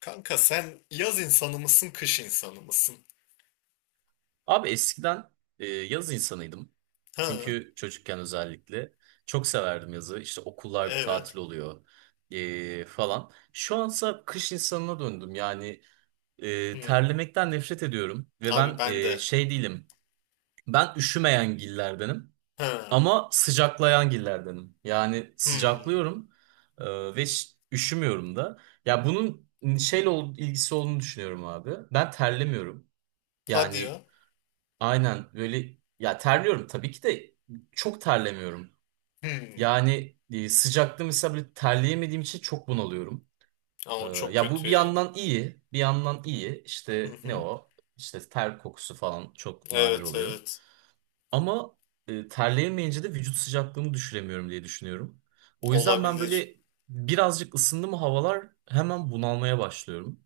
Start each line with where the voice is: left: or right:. left: Kanka sen yaz insanı mısın, kış insanı mısın?
right: Abi eskiden yaz insanıydım.
left: Ha,
right: Çünkü çocukken özellikle çok severdim yazı. İşte okullar bir
left: evet.
right: tatil oluyor falan. Şu ansa kış insanına döndüm. Yani
left: Hmm.
right: terlemekten nefret ediyorum. Ve
left: Abi
right: ben
left: ben de.
right: şey değilim. Ben üşümeyen gillerdenim.
left: Ha.
right: Ama sıcaklayan gillerdenim. Yani
left: Hmm.
right: sıcaklıyorum ve üşümüyorum da. Ya bunun şeyle ilgisi olduğunu düşünüyorum abi. Ben terlemiyorum.
left: Hadi ya.
right: Yani aynen böyle ya, terliyorum tabii ki de çok terlemiyorum.
left: Hmm.
right: Yani sıcakta mesela böyle terleyemediğim için çok bunalıyorum.
left: Ama çok
right: Ya bu
left: kötü
right: bir
left: ya.
right: yandan iyi, bir yandan iyi.
left: Hı
right: İşte ne
left: hı.
right: o? İşte ter kokusu falan çok nadir
left: Evet,
right: oluyor.
left: evet.
right: Ama terleyemeyince de vücut sıcaklığımı düşüremiyorum diye düşünüyorum. O yüzden ben
left: Olabilir.
right: böyle birazcık ısındı mı havalar hemen bunalmaya başlıyorum.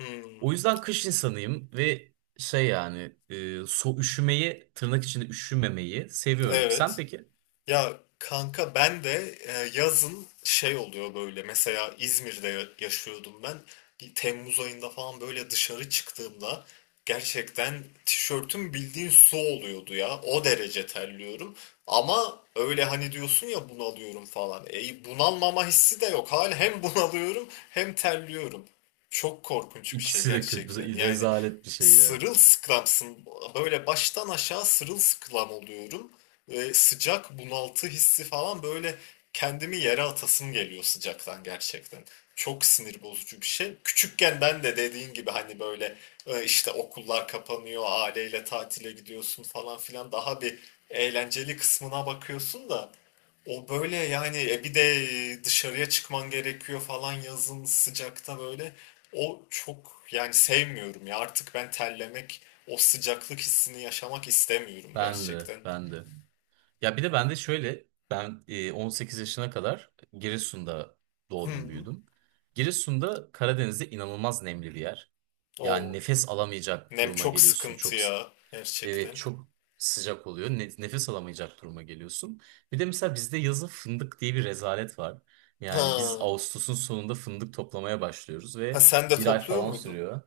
left: Hmm.
right: O yüzden kış insanıyım ve şey, yani üşümeyi tırnak içinde üşümemeyi seviyorum. Sen
left: Evet.
right: peki?
left: Ya kanka ben de yazın şey oluyor böyle mesela İzmir'de yaşıyordum ben. Bir Temmuz ayında falan böyle dışarı çıktığımda gerçekten tişörtüm bildiğin su oluyordu ya, o derece terliyorum ama öyle hani diyorsun ya bunalıyorum falan, bunalmama hissi de yok hala, hem bunalıyorum hem terliyorum, çok korkunç bir şey
right: İkisi de kötü.
left: gerçekten yani.
right: Rezalet bir şey ya.
left: Sırılsıklamsın, böyle baştan aşağı sırılsıklam oluyorum, sıcak bunaltı hissi falan böyle, kendimi yere atasım geliyor sıcaktan gerçekten. Çok sinir bozucu bir şey. Küçükken ben de dediğin gibi hani böyle işte okullar kapanıyor, aileyle tatile gidiyorsun falan filan, daha bir eğlenceli kısmına bakıyorsun da o böyle yani bir de dışarıya çıkman gerekiyor falan yazın sıcakta böyle. O çok yani sevmiyorum ya artık ben terlemek, o sıcaklık hissini yaşamak istemiyorum
right: Ben de
left: gerçekten.
right: ben de. Ya bir de ben de şöyle, ben 18 yaşına kadar Giresun'da
left: Hı
right: doğdum
left: hı.
right: büyüdüm. Giresun'da, Karadeniz'de, inanılmaz nemli bir yer. Yani
left: Oo.
right: nefes alamayacak
left: Nem
right: duruma
left: çok
right: geliyorsun
left: sıkıntı
right: çok.
left: ya.
right: Evet,
left: Gerçekten.
right: çok sıcak oluyor. Nefes alamayacak duruma geliyorsun. Bir de mesela bizde yazın fındık diye bir rezalet var. Yani biz
left: Ha.
right: Ağustos'un sonunda fındık toplamaya başlıyoruz
left: Ha
right: ve
left: sen de
right: bir ay
left: topluyor
right: falan
left: muydun?
right: sürüyor.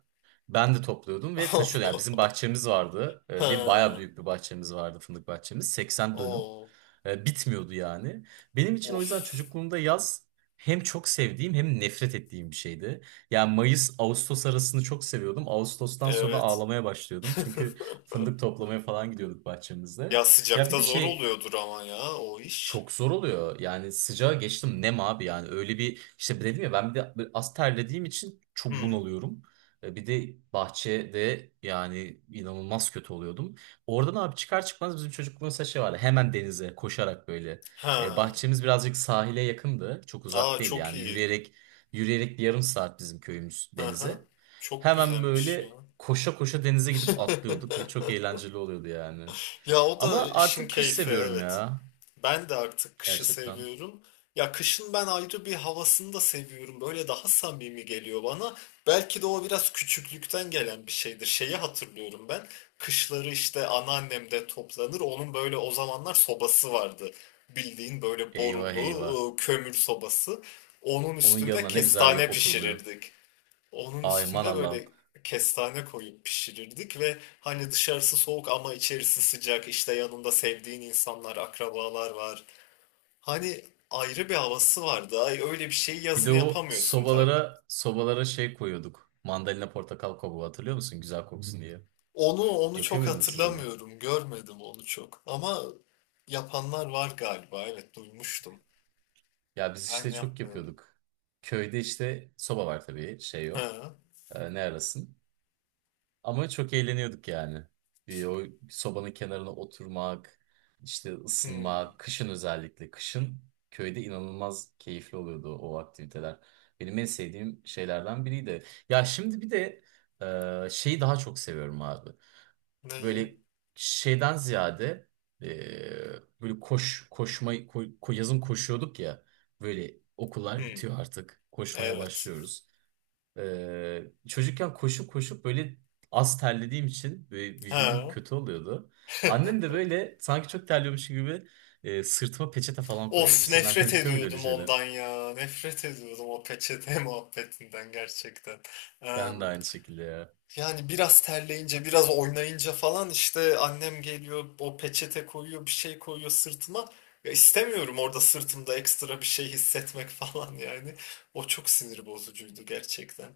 right: Ben de topluyordum ve taşıyordum. Yani bizim bahçemiz vardı, ve bayağı
left: Ha.
right: büyük bir bahçemiz vardı, fındık bahçemiz. 80 dönüm.
left: Oo.
right: Bitmiyordu yani. Benim için o yüzden
left: Of.
right: çocukluğumda yaz hem çok sevdiğim hem nefret ettiğim bir şeydi. Yani Mayıs-Ağustos arasını çok seviyordum. Ağustos'tan sonra
left: Evet.
right: ağlamaya başlıyordum. Çünkü fındık toplamaya falan gidiyorduk bahçemizde.
left: Ya
right: Ya bir
left: sıcakta
right: de
left: zor
right: şey
left: oluyordur ama ya o iş.
right: çok zor oluyor. Yani sıcağa geçtim, nem abi, yani öyle bir, işte dedim ya, ben bir de böyle az terlediğim için çok
left: Hmm.
right: bunalıyorum. Bir de bahçede yani inanılmaz kötü oluyordum. Oradan abi çıkar çıkmaz bizim çocukluğumuzda şey vardı. Hemen denize koşarak böyle.
left: Ha.
right: Bahçemiz birazcık sahile yakındı. Çok uzak
left: Aa
right: değil
left: çok
right: yani,
left: iyi.
right: yürüyerek bir yarım saat bizim köyümüz
left: Hı
right: denize.
left: hı. Çok
right: Hemen
left: güzelmiş ya.
right: böyle koşa koşa denize gidip atlıyorduk ve çok eğlenceli oluyordu yani.
left: Ya o da
right: Ama
left: işin
right: artık kış
left: keyfi,
right: seviyorum
left: evet.
right: ya,
left: Ben de artık kışı
right: gerçekten.
left: seviyorum. Ya kışın ben ayrı bir havasını da seviyorum. Böyle daha samimi geliyor bana. Belki de o biraz küçüklükten gelen bir şeydir. Şeyi hatırlıyorum ben. Kışları işte anneannem de toplanır. Onun böyle o zamanlar sobası vardı. Bildiğin böyle
right: Eyvah eyvah.
left: borulu kömür sobası. Onun
right: Onun
left: üstünde
right: yanına ne güzel
left: kestane
right: oturuluyor.
left: pişirirdik. Onun
right: Aman
left: üstünde
right: Allah'ım.
left: böyle kestane koyup pişirirdik ve hani dışarısı soğuk ama içerisi sıcak. İşte yanında sevdiğin insanlar, akrabalar var. Hani ayrı bir havası vardı. Ay öyle bir şeyi
right: Bir de
left: yazın
right: o
left: yapamıyorsun tabii.
right: sobalara şey koyuyorduk. Mandalina, portakal kabuğu, hatırlıyor musun? Güzel koksun, hmm, diye.
left: Onu
right: Yapıyor
left: çok
right: muydunuz siz onu?
left: hatırlamıyorum. Görmedim onu çok. Ama yapanlar var galiba. Evet, duymuştum.
right: Ya biz
left: Ben
right: işte çok
left: yapmıyordum.
right: yapıyorduk. Köyde işte soba var tabii, şey yok.
left: Ha.
right: Ne arasın? Ama çok eğleniyorduk yani. Bir o sobanın kenarına oturmak, işte
left: Hmm.
right: ısınmak, kışın özellikle. Kışın köyde inanılmaz keyifli oluyordu o aktiviteler. Benim en sevdiğim şeylerden biriydi. Ya şimdi bir de şeyi daha çok seviyorum abi.
left: Neyi?
right: Böyle şeyden ziyade, e, böyle koş koşma ko- ko- yazın koşuyorduk ya. Böyle okullar
left: Hmm.
right: bitiyor artık. Koşmaya
left: Evet.
right: başlıyoruz. Çocukken koşup koşup böyle az terlediğim için ve vücudum
left: Ha.
right: kötü oluyordu. Annem de böyle sanki çok terliyormuş gibi sırtıma peçete falan koyuyordu.
left: Of,
right: Senin annen
left: nefret
right: yapıyor muydu öyle
left: ediyordum
right: şeyler?
left: ondan ya. Nefret ediyordum o peçete muhabbetinden gerçekten. Eee,
right: Ben de aynı şekilde ya.
left: yani biraz terleyince, biraz oynayınca falan işte annem geliyor, o peçete koyuyor, bir şey koyuyor sırtıma. Ya istemiyorum orada sırtımda ekstra bir şey hissetmek falan yani. O çok sinir bozucuydu gerçekten.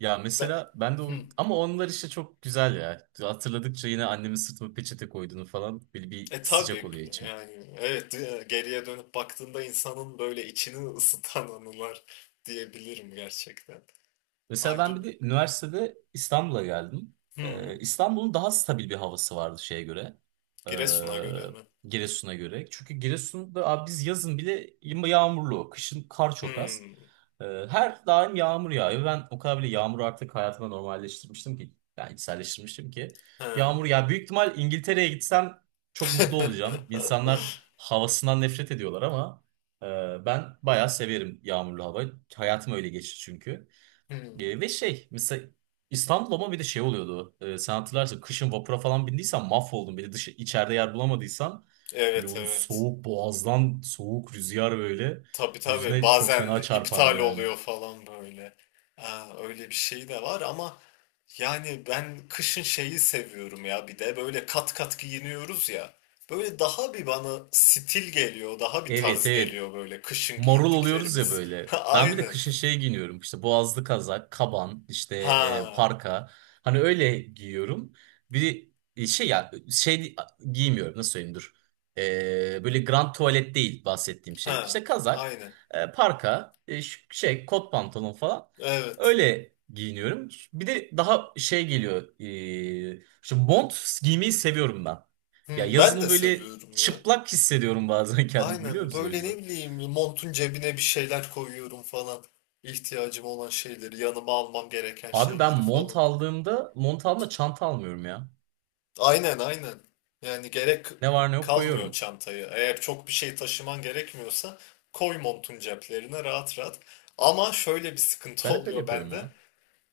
right: Ya
left: Ben...
right: mesela ben de o...
left: Hmm.
right: ama onlar işte çok güzel ya. Hatırladıkça yine annemin sırtıma peçete koyduğunu falan böyle bir
left: E
right: sıcak
left: tabii
right: oluyor içim.
left: yani evet, geriye dönüp baktığında insanın böyle içini ısıtan anılar diyebilirim gerçekten.
right: Mesela
left: Ayrı.
right: ben bir de üniversitede İstanbul'a geldim.
left: Hmm.
right: İstanbul'un daha stabil bir havası vardı şeye göre.
left: Giresun'a göre mi?
right: Giresun'a göre. Çünkü Giresun'da abi biz yazın bile yağmurlu. Kışın kar çok az.
left: Hmm.
right: Her daim yağmur yağıyor. Ben o kadar bile yağmuru artık hayatıma normalleştirmiştim ki. Yani içselleştirmiştim ki.
left: Ha.
right: Yağmur, ya büyük ihtimal İngiltere'ye gitsem çok mutlu olacağım. İnsanlar havasından nefret ediyorlar ama ben bayağı severim yağmurlu havayı. Hayatım öyle geçti çünkü.
left: Hmm.
right: Ve şey mesela İstanbul, ama bir de şey oluyordu. E, sen hatırlarsın kışın vapura falan bindiysen mahvoldun. Bir de dışı, içeride yer bulamadıysan, böyle
left: Evet,
right: o
left: evet.
right: soğuk, boğazdan soğuk rüzgar böyle
left: Tabii, tabii.
right: yüzüne çok
left: Bazen
right: fena çarpardı
left: iptal
right: yani.
left: oluyor falan böyle. Ha, öyle bir şey de var ama yani ben kışın şeyi seviyorum ya, bir de böyle kat kat giyiniyoruz ya. Böyle daha bir bana stil geliyor, daha bir
right: Evet
left: tarz
right: evet,
left: geliyor böyle kışın
right: marul oluyoruz ya
left: giyindiklerimiz.
right: böyle. Ben bir de
left: Aynen.
right: kışın şey giyiniyorum. İşte boğazlı kazak, kaban, işte
left: Ha,
right: parka. Hani öyle giyiyorum. Bir, şey, ya şey giymiyorum, nasıl söyleyeyim, dur. E, böyle grand tuvalet değil bahsettiğim şey.
left: ha,
right: İşte kazak,
left: aynen.
right: parka, şey, kot pantolon falan.
left: Evet.
right: Öyle giyiniyorum. Bir de daha şey geliyor. E, şu mont giymeyi seviyorum ben. Ya
left: Hmm, ben
right: yazın
left: de
right: böyle
left: seviyorum ya.
right: çıplak hissediyorum bazen kendimi, biliyor
left: Aynen
right: musun, o
left: böyle
right: yüzden?
left: ne bileyim montun cebine bir şeyler koyuyorum falan. İhtiyacım olan şeyleri, yanıma almam gereken
right: Abi ben
left: şeyleri
right: mont
left: falan.
right: aldığımda çanta almıyorum ya.
left: Aynen, aynen. Yani gerek
right: Ne var ne yok
left: kalmıyor
right: koyuyorum.
left: çantayı. Eğer çok bir şey taşıman gerekmiyorsa koy montun ceplerine rahat rahat. Ama şöyle bir sıkıntı
right: Ben hep öyle
left: oluyor
right: yapıyorum
left: bende.
right: ya.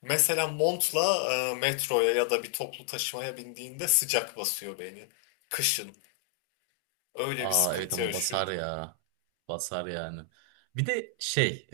left: Mesela montla metroya ya da bir toplu taşımaya bindiğinde sıcak basıyor beni. Kışın. Öyle bir
right: Aa evet,
left: sıkıntı
right: ama basar
left: yaşıyorum.
right: ya. Basar yani. Bir de şey,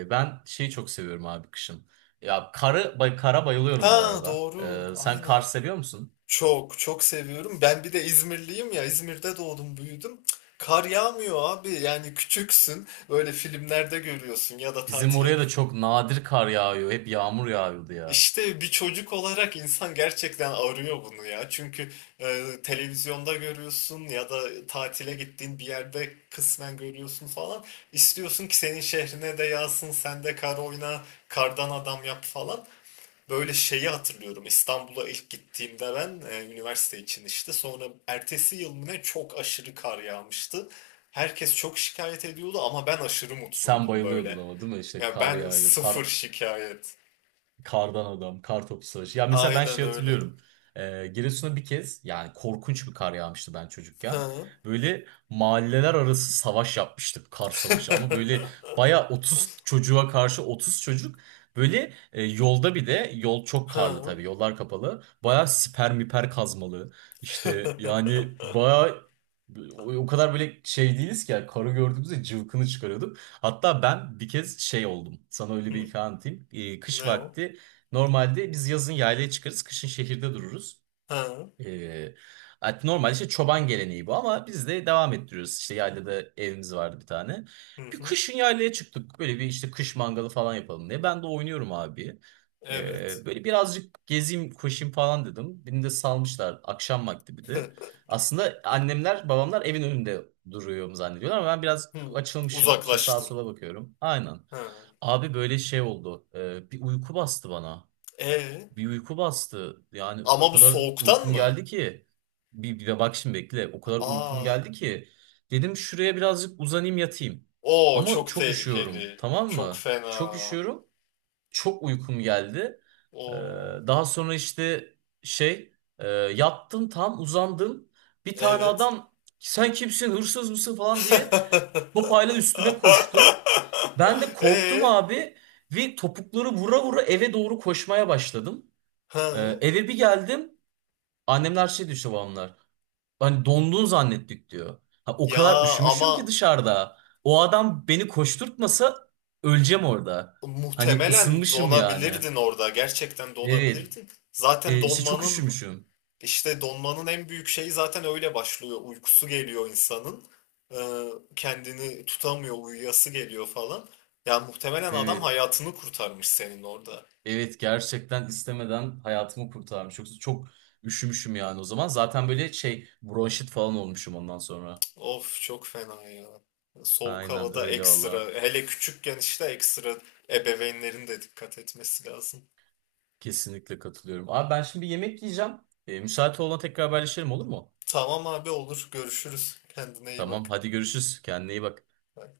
right: ben şeyi çok seviyorum abi kışın. Ya kara bayılıyorum bu
left: Ha,
right: arada.
left: doğru.
right: E, sen kar
left: Aynen.
right: seviyor musun?
left: Çok çok seviyorum. Ben bir de İzmirliyim ya. İzmir'de doğdum, büyüdüm. Kar yağmıyor abi. Yani küçüksün. Böyle filmlerde görüyorsun ya da
right: Bizim
left: tatile
right: oraya
left: git.
right: da çok nadir kar yağıyor. Hep yağmur yağıyordu ya.
left: İşte bir çocuk olarak insan gerçekten arıyor bunu ya. Çünkü televizyonda görüyorsun ya da tatile gittiğin bir yerde kısmen görüyorsun falan. İstiyorsun ki senin şehrine de yağsın, sen de kar oyna, kardan adam yap falan. Böyle şeyi hatırlıyorum. İstanbul'a ilk gittiğimde ben üniversite için, işte sonra ertesi yıl mı ne, çok aşırı kar yağmıştı. Herkes çok şikayet ediyordu ama ben aşırı
right: Sen
left: mutluydum
right: bayılıyordun
left: böyle.
right: ama değil mi? İşte
left: Ya
right: kar
left: ben
right: yağıyor. Kar,
left: sıfır şikayet.
right: kardan adam, kar topu savaşı. Ya mesela ben
left: Aynen
right: şey
left: öyle.
right: hatırlıyorum. Giresun'a bir kez yani korkunç bir kar yağmıştı ben çocukken.
left: Ha.
right: Böyle mahalleler arası savaş yapmıştık, kar savaşı. Ama böyle baya 30 çocuğa karşı 30 çocuk. Böyle yolda, bir de yol çok karlı
left: Ha.
right: tabii, yollar kapalı. Baya siper miper kazmalı. İşte yani baya o kadar böyle şey değiliz ki yani, karı gördüğümüzde cıvkını çıkarıyorduk. Hatta ben bir kez şey oldum. Sana öyle bir
left: Hı.
right: hikaye anlatayım. Kış
left: Ne o?
right: vakti, normalde biz yazın yaylaya çıkarız, kışın şehirde dururuz.
left: Ha.
right: Ee, normal işte çoban geleneği bu, ama biz de devam ettiriyoruz. İşte yaylada evimiz vardı bir tane.
left: Hı
right: Bir
left: hı.
right: kışın yaylaya çıktık. Böyle bir işte kış mangalı falan yapalım diye. Ben de oynuyorum abi.
left: Evet.
right: Böyle birazcık gezeyim, koşayım falan dedim. Beni de salmışlar akşam vakti bir de. Aslında annemler, babamlar evin önünde duruyorum zannediyorlar ama ben biraz
left: Hı.
right: açılmışım. İşte sağa
left: Uzaklaştın.
right: sola bakıyorum. Aynen.
left: Ha.
right: Abi böyle şey oldu. Bir uyku bastı bana.
left: E
right: Bir uyku bastı. Yani o
left: ama bu
right: kadar
left: soğuktan
right: uykum
left: mı?
right: geldi ki. Bir, bir de bak şimdi bekle. O kadar uykum
left: Aa.
right: geldi ki. Dedim şuraya birazcık uzanayım, yatayım.
left: Oo,
right: Ama
left: çok
right: çok üşüyorum.
left: tehlikeli.
right: Tamam
left: Çok
right: mı? Çok
left: fena.
right: üşüyorum. Çok uykum geldi. Ee,
left: Oo.
right: daha sonra işte şey, yattım, tam uzandım. Bir tane
left: Evet.
right: adam, sen kimsin, hırsız mısın falan diye topayla üstüme koştu. Ben de korktum
left: Ee?
right: abi ve topukları vura vura eve doğru koşmaya başladım.
left: Ha?
right: Eve bir geldim. Annemler şey diyor, işte babamlar, hani dondun zannettik diyor. Ha, o
left: Ya
right: kadar üşümüşüm ki
left: ama
right: dışarıda. O adam beni koşturtmasa öleceğim orada. Hani
left: muhtemelen
right: ısınmışım yani.
left: donabilirdin orada. Gerçekten
right: Evet.
left: donabilirdin. Zaten
right: İşte çok
left: donmanın
right: üşümüşüm.
left: işte donmanın en büyük şeyi zaten öyle başlıyor. Uykusu geliyor insanın. Ee, kendini tutamıyor, uyuyası geliyor falan. Ya muhtemelen adam
right: Evet.
left: hayatını kurtarmış senin orada.
right: Evet, gerçekten istemeden hayatımı kurtarmış. Yoksa çok üşümüşüm yani o zaman. Zaten böyle şey, bronşit falan olmuşum ondan sonra.
left: Of, çok fena ya. Soğuk
right: Aynen
left: havada
right: öyle
left: ekstra.
right: valla.
left: Hele küçükken işte ekstra ebeveynlerin de dikkat etmesi lazım.
right: Kesinlikle katılıyorum. Abi ben şimdi yemek yiyeceğim. Müsait olana tekrar haberleşelim, olur mu?
left: Tamam abi, olur. Görüşürüz. Kendine iyi
right: Tamam
left: bak.
right: hadi görüşürüz. Kendine iyi bak.
left: Bye.